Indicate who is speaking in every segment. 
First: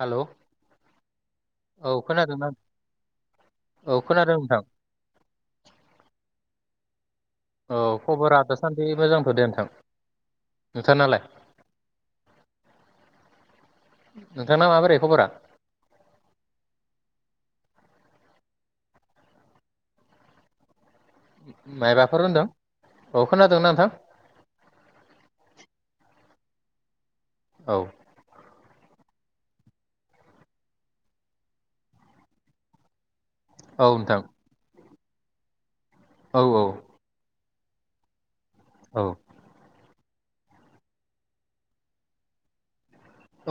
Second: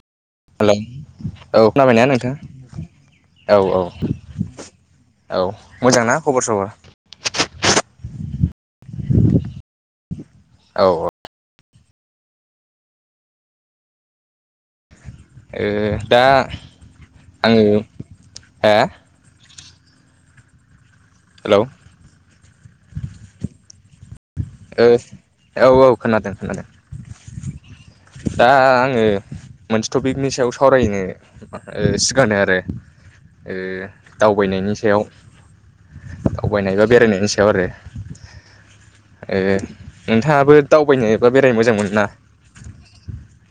Speaker 1: Hello
Speaker 2: hello औ खोनाबायना नोंथां औ औ
Speaker 1: खोनादों नोंथां
Speaker 2: औ मोजां ना खबर सबर।
Speaker 1: औ खबरा दासान्दि मोजांथ' दे नोंथां
Speaker 2: औ
Speaker 1: नोंथांनालाय। नोंथांना माबोरै खबरा
Speaker 2: ओ दा आङो हा हेलौ
Speaker 1: मायबाफोर होनदों। औ खोनादोंना नोंथां।
Speaker 2: ओ औ औ खोनादों खोनादो।
Speaker 1: औ।
Speaker 2: दा आङो मोनसे टपिकनि सायाव सावरायनो सिगांदो आरो।
Speaker 1: औ नोंथां
Speaker 2: दावबायनायनि सायाव।
Speaker 1: औ औ
Speaker 2: दावबायनाय बा बेरायनायनि सो याव आरो
Speaker 1: औ
Speaker 2: ए नोंथाङाबो दावबायनोबा बेरायनो मोजां मोनो ना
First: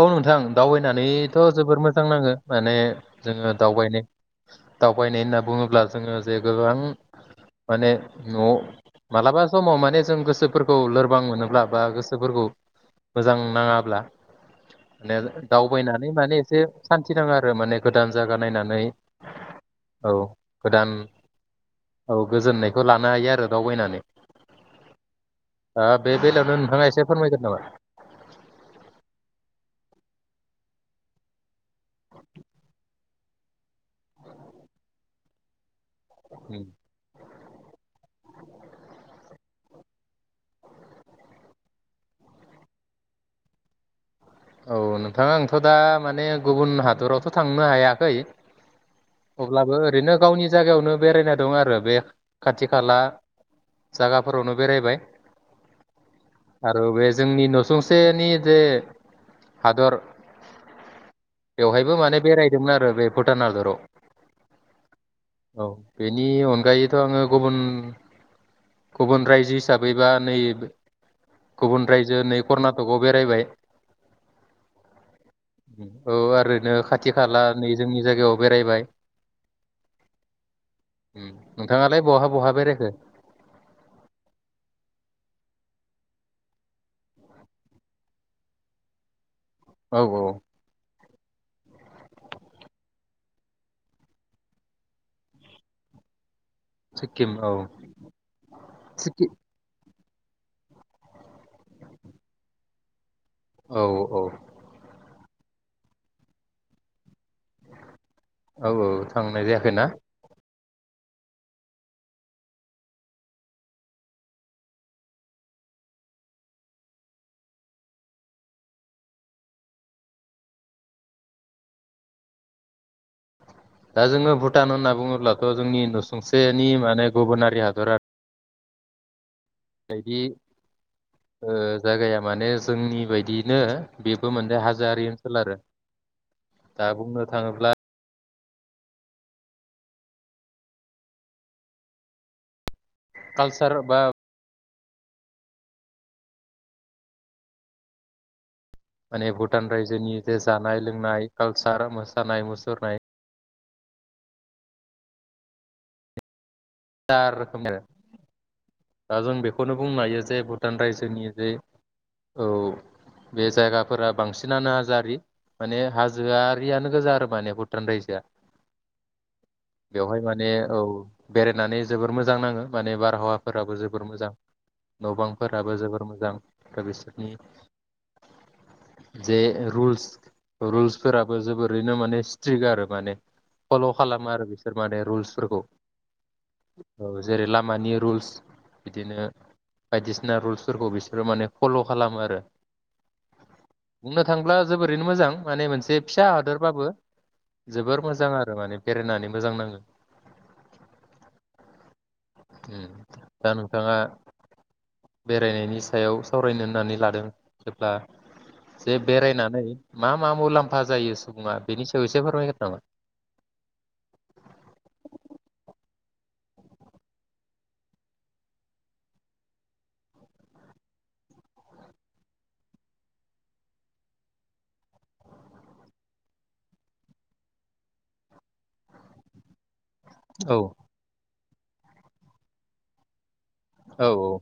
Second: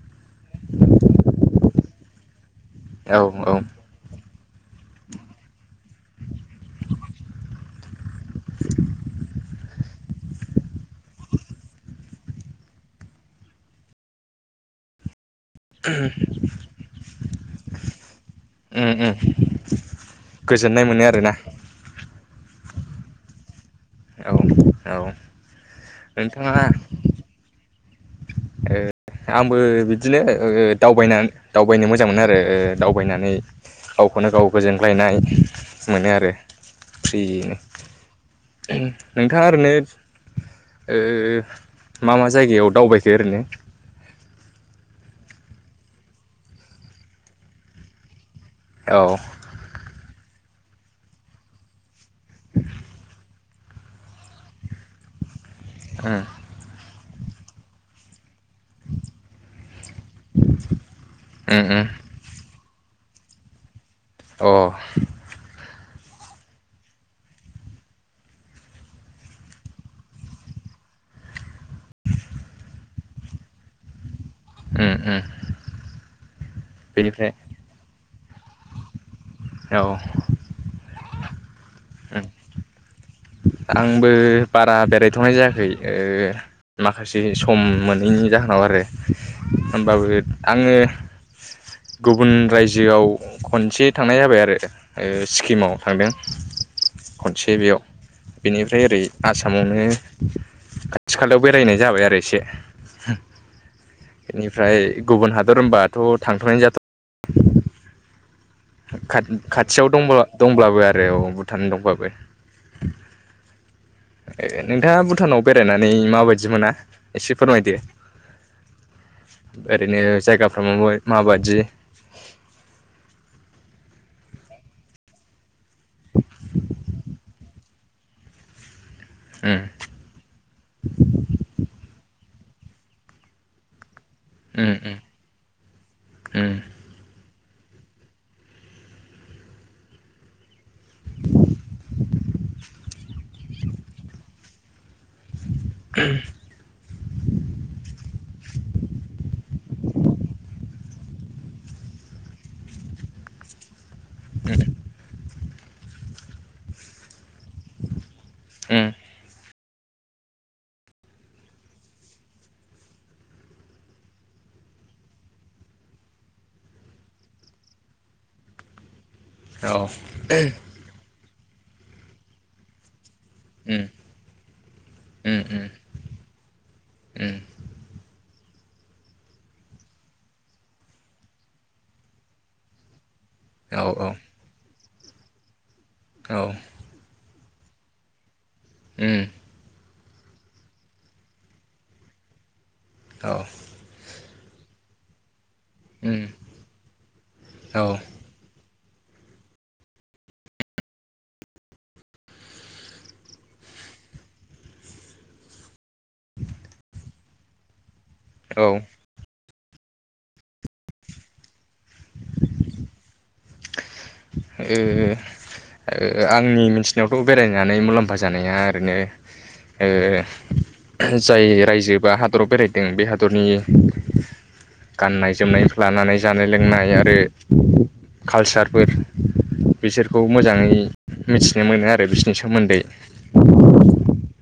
Speaker 1: औ नोंथां दावबायनानैथ' जोबोर मोजां नाङो माने
Speaker 2: औ औ
Speaker 1: जोङो दावबायनाय दावबायनाय होनना बुङोब्ला जोङो जे गोबां माने न' मालाबा समाव माने जों गोसोफोरखौ लोरबां मोनोब्ला बा गोसोफोरखौ मोजां नाङाब्ला ने दावबायनानै माने एसे सान थि नाङो आरो माने गोदान जागा नायनानै
Speaker 2: उम उम
Speaker 1: औ
Speaker 2: गोजोननाय
Speaker 1: गोदान
Speaker 2: मोनो आरोना
Speaker 1: औ गोजोननाय खौ लानो हायो आरो दावबायना
Speaker 2: औ औ।
Speaker 1: बे बेलायावनो
Speaker 2: नोंथाङा
Speaker 1: एसे फोरमायगोन नामा?
Speaker 2: ओ आंबो बिदिनो ओ दावबायना दावबायनो मोजां मोनो आरो ओ दावबायनानै गावखौनो गाव गोजोनग्लायनाय मोनो आरो
Speaker 1: उम
Speaker 2: फ्रिनो [unintelligible] नोंथाङा ओरैनो ओ मा मा जायगायाव दावबाय खो ओरैनो
Speaker 1: औ नोंथां आंथ' दा माने गुबुन हादरावथ' थांनो हायाखै।
Speaker 2: औ
Speaker 1: अब्लाबो ओरैनो गावनि जायगायावनो बेरायनाय दं आरो बे खाथि खाला जागाफोरावनो बेरायबाय।
Speaker 2: उम
Speaker 1: आरो बे जोंनि न'सुंसेनि जे हादर
Speaker 2: उम उम
Speaker 1: बेवहायबो माने बेरायदोंमोन आरो बे भुटान हादराव।
Speaker 2: अ।
Speaker 1: औ बेनि अनगायैथ' आङो गुबुन गुबुन रायजो हिसाबैबा नै गुबुन रायजो नै कर्नाटकआव बेरायबाय।
Speaker 2: उम उम
Speaker 1: औ आरो नो खाथि
Speaker 2: बेनिफ्राय
Speaker 1: खाला नै जोंनि जायगायाव बेरायबाय।
Speaker 2: औ।
Speaker 1: उम। नोंथाङालाय
Speaker 2: उम
Speaker 1: बहा बहा बेरायखो?
Speaker 2: आंबो बारा बेरायथ'नाय जायाखै। ओ माखासे सम मोनैनि जाहोनाव आरो
Speaker 1: औ
Speaker 2: होनबाबो
Speaker 1: औ
Speaker 2: आङो गुबुन रायजोआव खनसे थांनाय जाबाय आरो ओ सिक्किमाव थांदों।
Speaker 1: सिक्किम
Speaker 2: खनसे
Speaker 1: औ।
Speaker 2: बेयाव बेनिफ्राय ओरै
Speaker 1: सिक्किम
Speaker 2: आसामावनो बिनो खाथि खालायाव बेरायनाय जाबाय आरो एसे।
Speaker 1: औ औ।
Speaker 2: बेनिफ्राय गुबुन हादर होनबाथ' थांथ'नो जाथ'
Speaker 1: औ औ
Speaker 2: खा
Speaker 1: थांनाय जायाखैना
Speaker 2: खाथियाव दंबा दंब्लाबो आरो औ भुटान दंब्लाबो। नोंथाङा भुटानाव बेरायनानै माबायदि मोना एसे फोरमायदो ओरैनो जायगाफ्रा मा माबायदि।
Speaker 1: दा जोङो भुटान होनना बुङोब्ला। थ' जोंनि नुसुंसेनि माने गुबुनारि हाब हादर
Speaker 2: उम
Speaker 1: बायदि ओ। जायगाया माने जोंनि बायदियैनो। बेबो मोन
Speaker 2: उम
Speaker 1: हाजोआरि ओनसोल आरो,
Speaker 2: उम उम
Speaker 1: दा बुंनो थाङोब्ला। कालसार बा
Speaker 2: [inaudible]
Speaker 1: माने भुटान रायजोनि जे जानाय लोंनाय कालसार मोसानाय मुसुरनाय।
Speaker 2: [inaudible]
Speaker 1: जा रोखोमनि आरो।
Speaker 2: उम
Speaker 1: दा जों बेखौ। बेखौनो बुंनो हायो जे भुटान रायजोनि जे औ बे जायगाफोरा बांसिनानो हाजोआ माने हाजोआरियानो गोजा आरो माने भुटान रायजोआ।
Speaker 2: औ।
Speaker 1: बे होननानै जोबोर मोजां नाङो माने बारहावा। फोराबो
Speaker 2: उम
Speaker 1: जोबोर मोजां
Speaker 2: उम उम
Speaker 1: न'बांफोराबो जोबोर मोजां। दान बेसोरनि।
Speaker 2: उम
Speaker 1: जे रुलस रुल्सफोराबो जोबोरैनो माने स्ट्रिक् आरो माने।
Speaker 2: औ
Speaker 1: फल'
Speaker 2: औ
Speaker 1: खालामो आरो बे फोर माने रुल्सफोरखौ।
Speaker 2: औ
Speaker 1: औ जेरै लामानि रुल्स
Speaker 2: उम
Speaker 1: बिदिनो बायदिसिना रुल्सफोरखौ बिसोरो माने फल' खालामो आरो
Speaker 2: औ
Speaker 1: बुंनो थाङोब्ला जोबोरैनो मोजां माने मोनसे
Speaker 2: उम
Speaker 1: फिसा हादरबाबो
Speaker 2: औ
Speaker 1: जोबोर मोजां आरो माने बेरायनानै मोजां नाङो। दा नोंथाङा बेरायनायनि सायाव सावरायनो होननानै लादों जेब्ला
Speaker 2: ओ
Speaker 1: जे बेरायनानै मा मा मुलाम्फा जायो सुबुङा बेनि सायाव एसे फोरमायगो नामा?
Speaker 2: आंनि मिथिनायावथ' बेरायनानै मुलाम्फा जानाया ओरैनो जाय रायजो बा हादराव बेरायदों बे हादरनि गाननाय जोमनाय लानानै जानाय लोंनाय आरो कालसारफोर। बिसोरखौ
Speaker 1: औ
Speaker 2: मोजाङै। मिथिनो मोनो आरो बिसनि सोमोन्दै।
Speaker 1: औ औ।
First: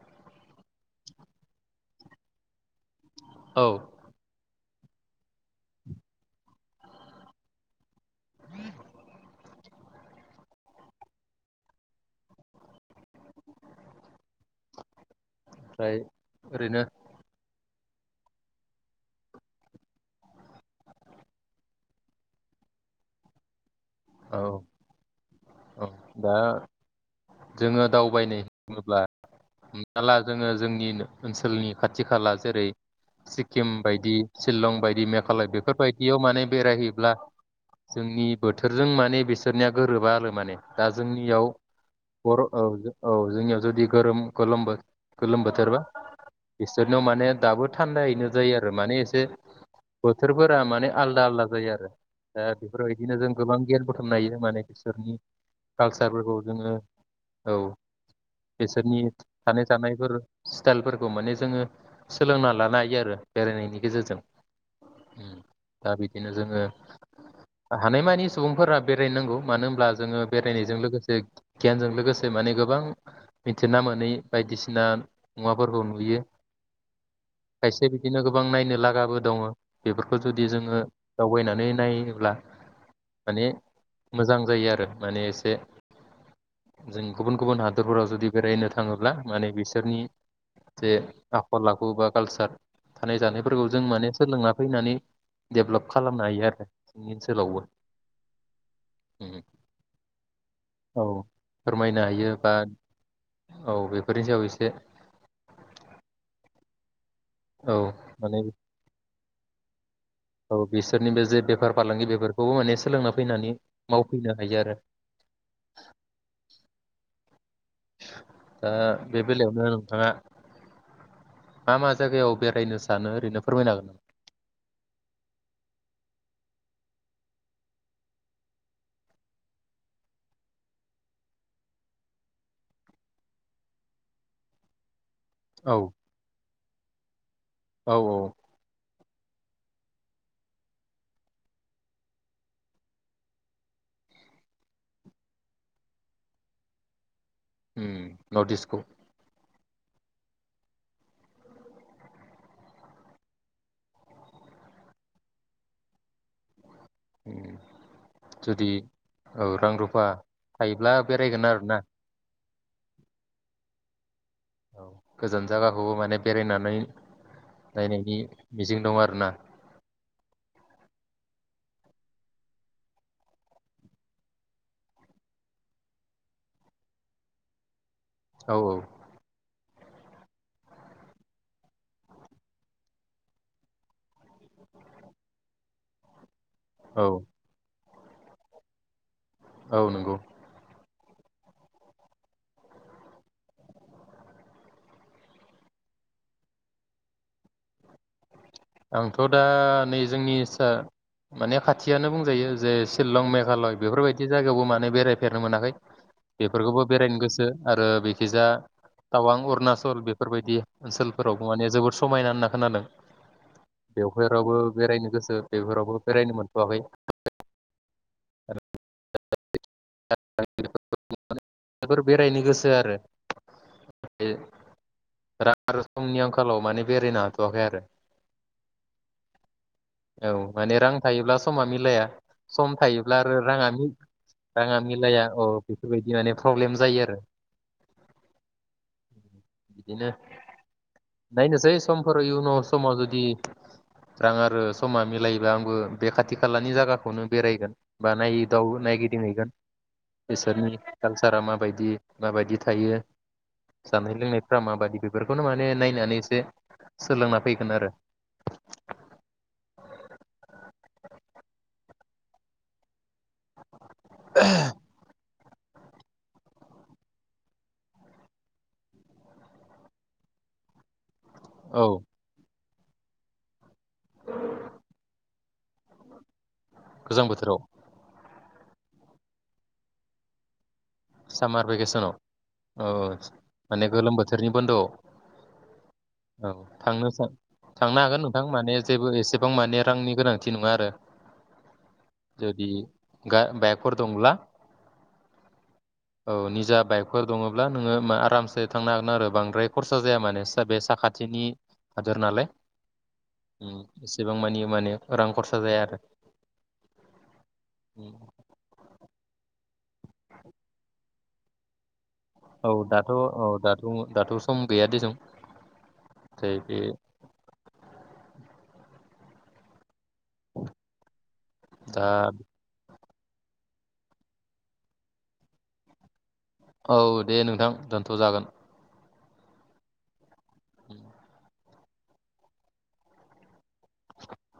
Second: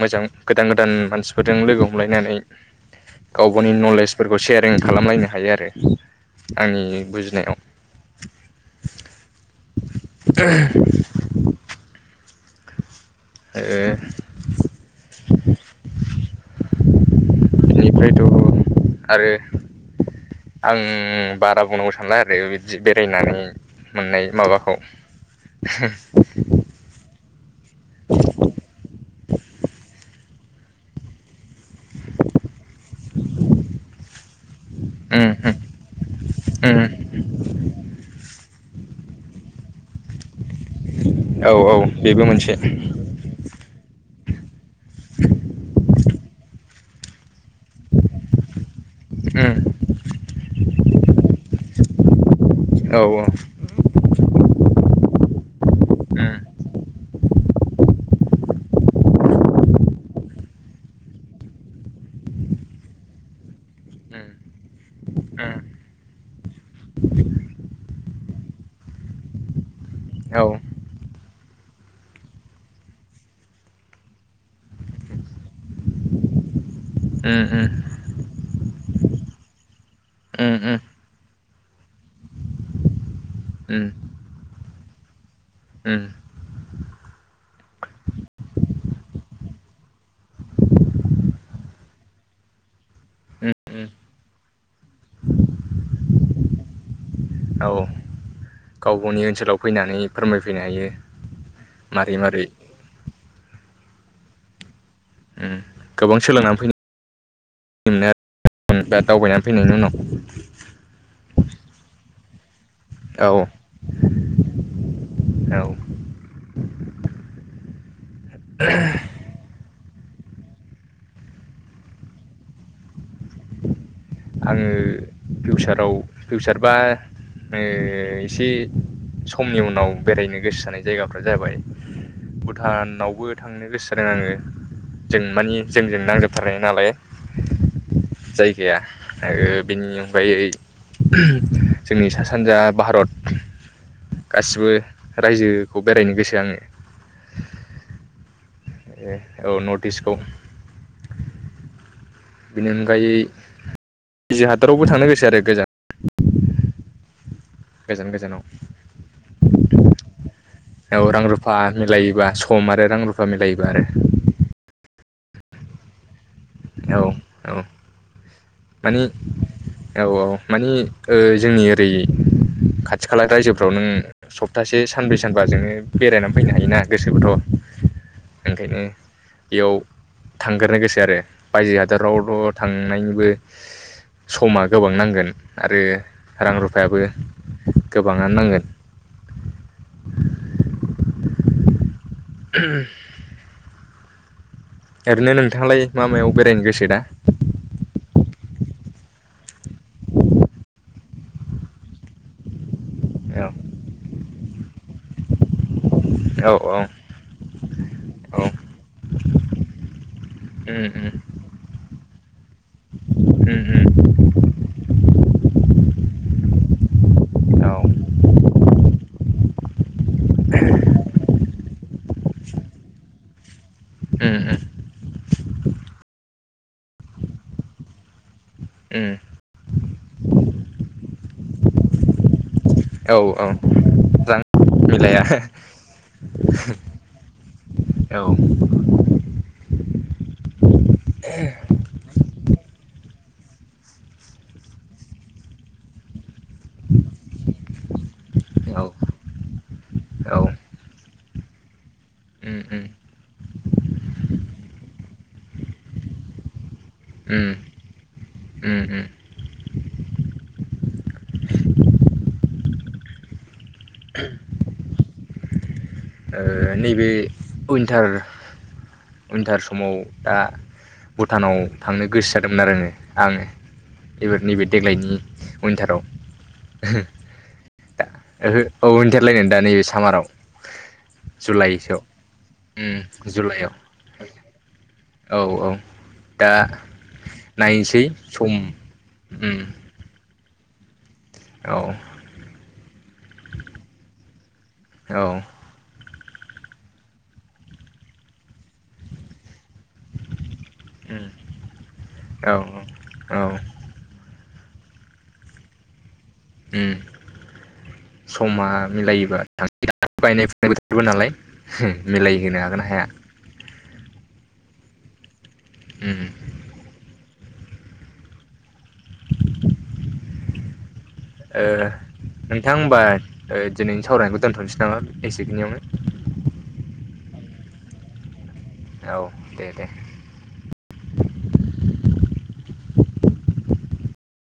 Speaker 2: मोजां गोदान गोदान मानसिफोरजों लोगो हमलायनानै। गाव
Speaker 1: औ
Speaker 2: गावनि नलेजफोरखौ सेयार रें खालामलायनो हायो आरो आंनि बुजिनायाव। [unintelligible] आरो
Speaker 1: ओमफ्राय ओरैनो।
Speaker 2: जेहेतु आरो आं बारा बुंनांगौ सानला आरो बिदि बेरायनानै। मोननाय
Speaker 1: औ
Speaker 2: माबाखौ।।
Speaker 1: औ दा जोङो दावबायनो बुङोब्ला। हमना ला जोङो जोंनिन ओनसोलनि खाथि खाला जेरै सिक्किम बायदि सिलं बायदि
Speaker 2: उम
Speaker 1: मेघालय
Speaker 2: उम
Speaker 1: बेफोरबायदियाव माने
Speaker 2: उम
Speaker 1: बेरायहैब्ला जोंनि बो जों माने बिसोरनिया गोरोबा आरो माने। दा जोंनियाव
Speaker 2: औ औ बेबो
Speaker 1: बर'
Speaker 2: मोनसे
Speaker 1: औ औ जोंनियाव जुदि गोरोम गोलोम बो गोलोम बोथोरबा बिसोरनयाव माने दाबो थान्दायैनो जायो आरो माने एसे
Speaker 2: उम
Speaker 1: बो बोथोरफोरा माने आलदा आलदा जायो आरो ओ
Speaker 2: औ
Speaker 1: बेफोरबायदिनो
Speaker 2: औ
Speaker 1: जों गोबां गियान बुथुमनो हायो माने बिसोरनि
Speaker 2: उम
Speaker 1: कालसारफोरखौ जोङो औ बिसोरनि थानाय जानायफोर स्टाइलफोरखौ माने जोङो सोलोंना लानो हायो आरो बेरायनायनि
Speaker 2: उम।
Speaker 1: गेजेरजों उम
Speaker 2: औ
Speaker 1: दा बिदिनो जोङो हानायमानि सुबुंफोरा बेरायनांगौ मानो होनब्ला जोङो
Speaker 2: उम
Speaker 1: बेरायनायजों लोगोसे गियानजों लोगोसे माने गोबां मिथिना मोनै बायदिसिना मुवाफोरखौ नुयो।
Speaker 2: उम
Speaker 1: खायसे बिदिनो गोब गोबां नायनो लागाबो दङ बेफोरखौ जुदि
Speaker 2: उम
Speaker 1: जोङो दावबायनानै नायोब्ला माने
Speaker 2: उम
Speaker 1: मोजां जायो आरो माने एसे
Speaker 2: उम
Speaker 1: जों गुबुन गुबुन हादरफोराव जुदि बेरायनो थाङोब्ला माने बिसोरनि जे आखल आखु बा कालसार थानाय
Speaker 2: उम
Speaker 1: जानायफोरखौ जों
Speaker 2: उम
Speaker 1: माने सोलोंना फैनानै डेभलप खालामनो हायो आरो जोंनि ओनसोलावबो‌।
Speaker 2: औ गाव गावनि ओनसोलाव फैनानै फोरमायफैनो हायो
Speaker 1: औ फोरमायनो
Speaker 2: मारै मारै
Speaker 1: [unintelligible] फोरनि सायाव एसे
Speaker 2: उ गोबां सोलोंनानै फै
Speaker 1: औ माने
Speaker 2: [unintelligible] दावबायनानै फैनायनि उनाव
Speaker 1: औ बिसोरनि बे जे बेफार फालांगि बेफोरखौबो माने सो सोलोंना
Speaker 2: औ
Speaker 1: फैनानै मावफैनो हायो आरो।
Speaker 2: औ
Speaker 1: दा बे बेलायावनो थाङा मा मा जायगायाव बेरायनो सानो ओरैनो फोरमायनो हागोन ना
Speaker 2: आङो फिउचाराव फिउचार बा ओ एसे समनि उनाव बेरायनो गोसो जानाय जायगाफ्रा जाबाय भुटानावबो थांनो गोसो जादों आङो। जों मानि
Speaker 1: औ
Speaker 2: जोंजों नांजोबथारनाय नालाय
Speaker 1: औ औ
Speaker 2: जायगाया आरो बेनि अनगायै जोंनि सा सानजा भारत गासिबो रायजोखौ बेरायनोगोसो आङो।
Speaker 1: उम नर्थइस्ट खौ।
Speaker 2: औ नर्थइस्ट खौ। बेनि अनगायै [unintelligible] हादरावबो थांनो गोसो आरो गोजान। गोजान गोजानाव
Speaker 1: जुदि औ रां रुफा थायोब्ला बेरायगोन आरोना।
Speaker 2: खम आरो रां रुफा मिलायोबा आरो।
Speaker 1: गोजान जागाखौबो माने बेरायनानै
Speaker 2: औ औ
Speaker 1: नायनायनि मिजिं दं
Speaker 2: मानि
Speaker 1: आरोना।
Speaker 2: औ औ मानि ओह जोंनि ओरै खाथि खाला रायजोफ्राव नों सप्तासे सानब्रै सानबाजोंङो बेरायनानै फैनो हायोना गोसोबाथ'।
Speaker 1: औ
Speaker 2: ओंखायनो बेयाव थांग्रोनो गोसोआरो। बायजो हादरावल थांनायनिबो समा गोबांनांगोन आरो रां रुफायाबो
Speaker 1: औ
Speaker 2: गोबाङानो नांगोन।
Speaker 1: औ नोंगौ।
Speaker 2: [inaudible] ओरैनो नोंथाङालाय मा मायाव बेरायनोगोसो दा?
Speaker 1: आंथ दा नै जोंनिसा माने खाथियानो बुंजायो जे शिलं मेघालय बेफोरबायदि जागायावबो माने बेराय फेरनो मोनाखै
Speaker 2: औ
Speaker 1: बेफोरखोबो
Speaker 2: औ
Speaker 1: बेरायनो गोसो आरो
Speaker 2: औ
Speaker 1: बेखिजा टावां अरुणाचल बेफोरबायदि
Speaker 2: उम
Speaker 1: ओनसोलफोरावबो माने जोबोर स समायना होनना खोनादों।
Speaker 2: उम उम
Speaker 1: बेवफोरावबो बेरायनोगोसो बेफोरावबो बेरायनो मोनथवाखै।
Speaker 2: औ।
Speaker 1: [unintelligible] बेफोर बेरायनो गोसो आरो। बे
Speaker 2: ओम ओम।
Speaker 1: रां आरो समनि आंखालाव माने बेरायनो हाथवाखैआरो।
Speaker 2: ओम।
Speaker 1: औ माने रां थायोब्ला समा मिलाया सम थायोब्ला
Speaker 2: औ
Speaker 1: आरो
Speaker 2: औ
Speaker 1: राङा मि
Speaker 2: मोजां
Speaker 1: राङा मिलाया अ बेफोरबायदि माने प्रब्लेम जायोआरो।
Speaker 2: औ
Speaker 1: बिदिनो नायनोसै समफोराव इयुनाव समाव जुदि रां आरो समा मिलायोबा आंबो बे खाथि खालानि जागाखौनो बेरायगोन बा नायदाव
Speaker 2: औ
Speaker 1: नायगि दिंहैगोन
Speaker 2: औ
Speaker 1: बिसोरनि कालसारा माबायदि माबायदि
Speaker 2: उम उम
Speaker 1: थायो जानाय लोंनायफ्रा माबादि बेफोरखौनो माने नायनानै एसे सोलोंना
Speaker 2: उम
Speaker 1: फैगोनआरो।
Speaker 2: उम उम
Speaker 1: [inaudible]
Speaker 2: ओ नैबे उयिन्तार उयिन्तार समाव दा भुटानाव
Speaker 1: औ
Speaker 2: थांनो गोसो जादोंमोन आरो आङो। आङो एबार नैबे देग्लायनि उइनटाराव
Speaker 1: गोजां बोथोराव
Speaker 2: ओहो औ उन्थारलायनो दा नैबे सामाराव
Speaker 1: सामार
Speaker 2: जुलाइसोआव
Speaker 1: भेकेसनाव? औ
Speaker 2: उम
Speaker 1: आदसा
Speaker 2: जुलाइआव
Speaker 1: माने गोलोम बोथोरनि बन्दोआव
Speaker 2: औ औ
Speaker 1: औ
Speaker 2: दा
Speaker 1: थांनो थांनो
Speaker 2: नायनोसै
Speaker 1: हागोन नोंथां
Speaker 2: सम
Speaker 1: माने जेबो एसेबां
Speaker 2: उम
Speaker 1: माने रांनि गोनां थि नङा आरो?
Speaker 2: औ
Speaker 1: जुदि गा बाइकफोर दंब्ला
Speaker 2: औ
Speaker 1: औ निजा बाइकफोर दङब्ला नोङो आरामसे थांनो हागोन आरो बांद्राय खरसा जाया मानि सा बे साखाथिनि हादर नालाय।
Speaker 2: औ औ
Speaker 1: ओम एसेबां मानि माने रां खरसा जाया आरो।
Speaker 2: ओम
Speaker 1: उम
Speaker 2: समा मिलायोबा। [unintelligible] गायनाय फुनाय बोथोरबो नालाय। मिलायहोनो
Speaker 1: औ
Speaker 2: हागोना हाया।
Speaker 1: दाथ' औ दाथ' दाथ' सम गैया दे जों
Speaker 2: उम
Speaker 1: जायोबे
Speaker 2: ओ
Speaker 1: दा
Speaker 2: नोंथां होमबा। ओ दिनैनि सावरायनायखौ दोनथनसै नामा एसेखिनियावनो।
Speaker 1: औ दे नोंथां दोनथ'जागोन
Speaker 2: औ दे दे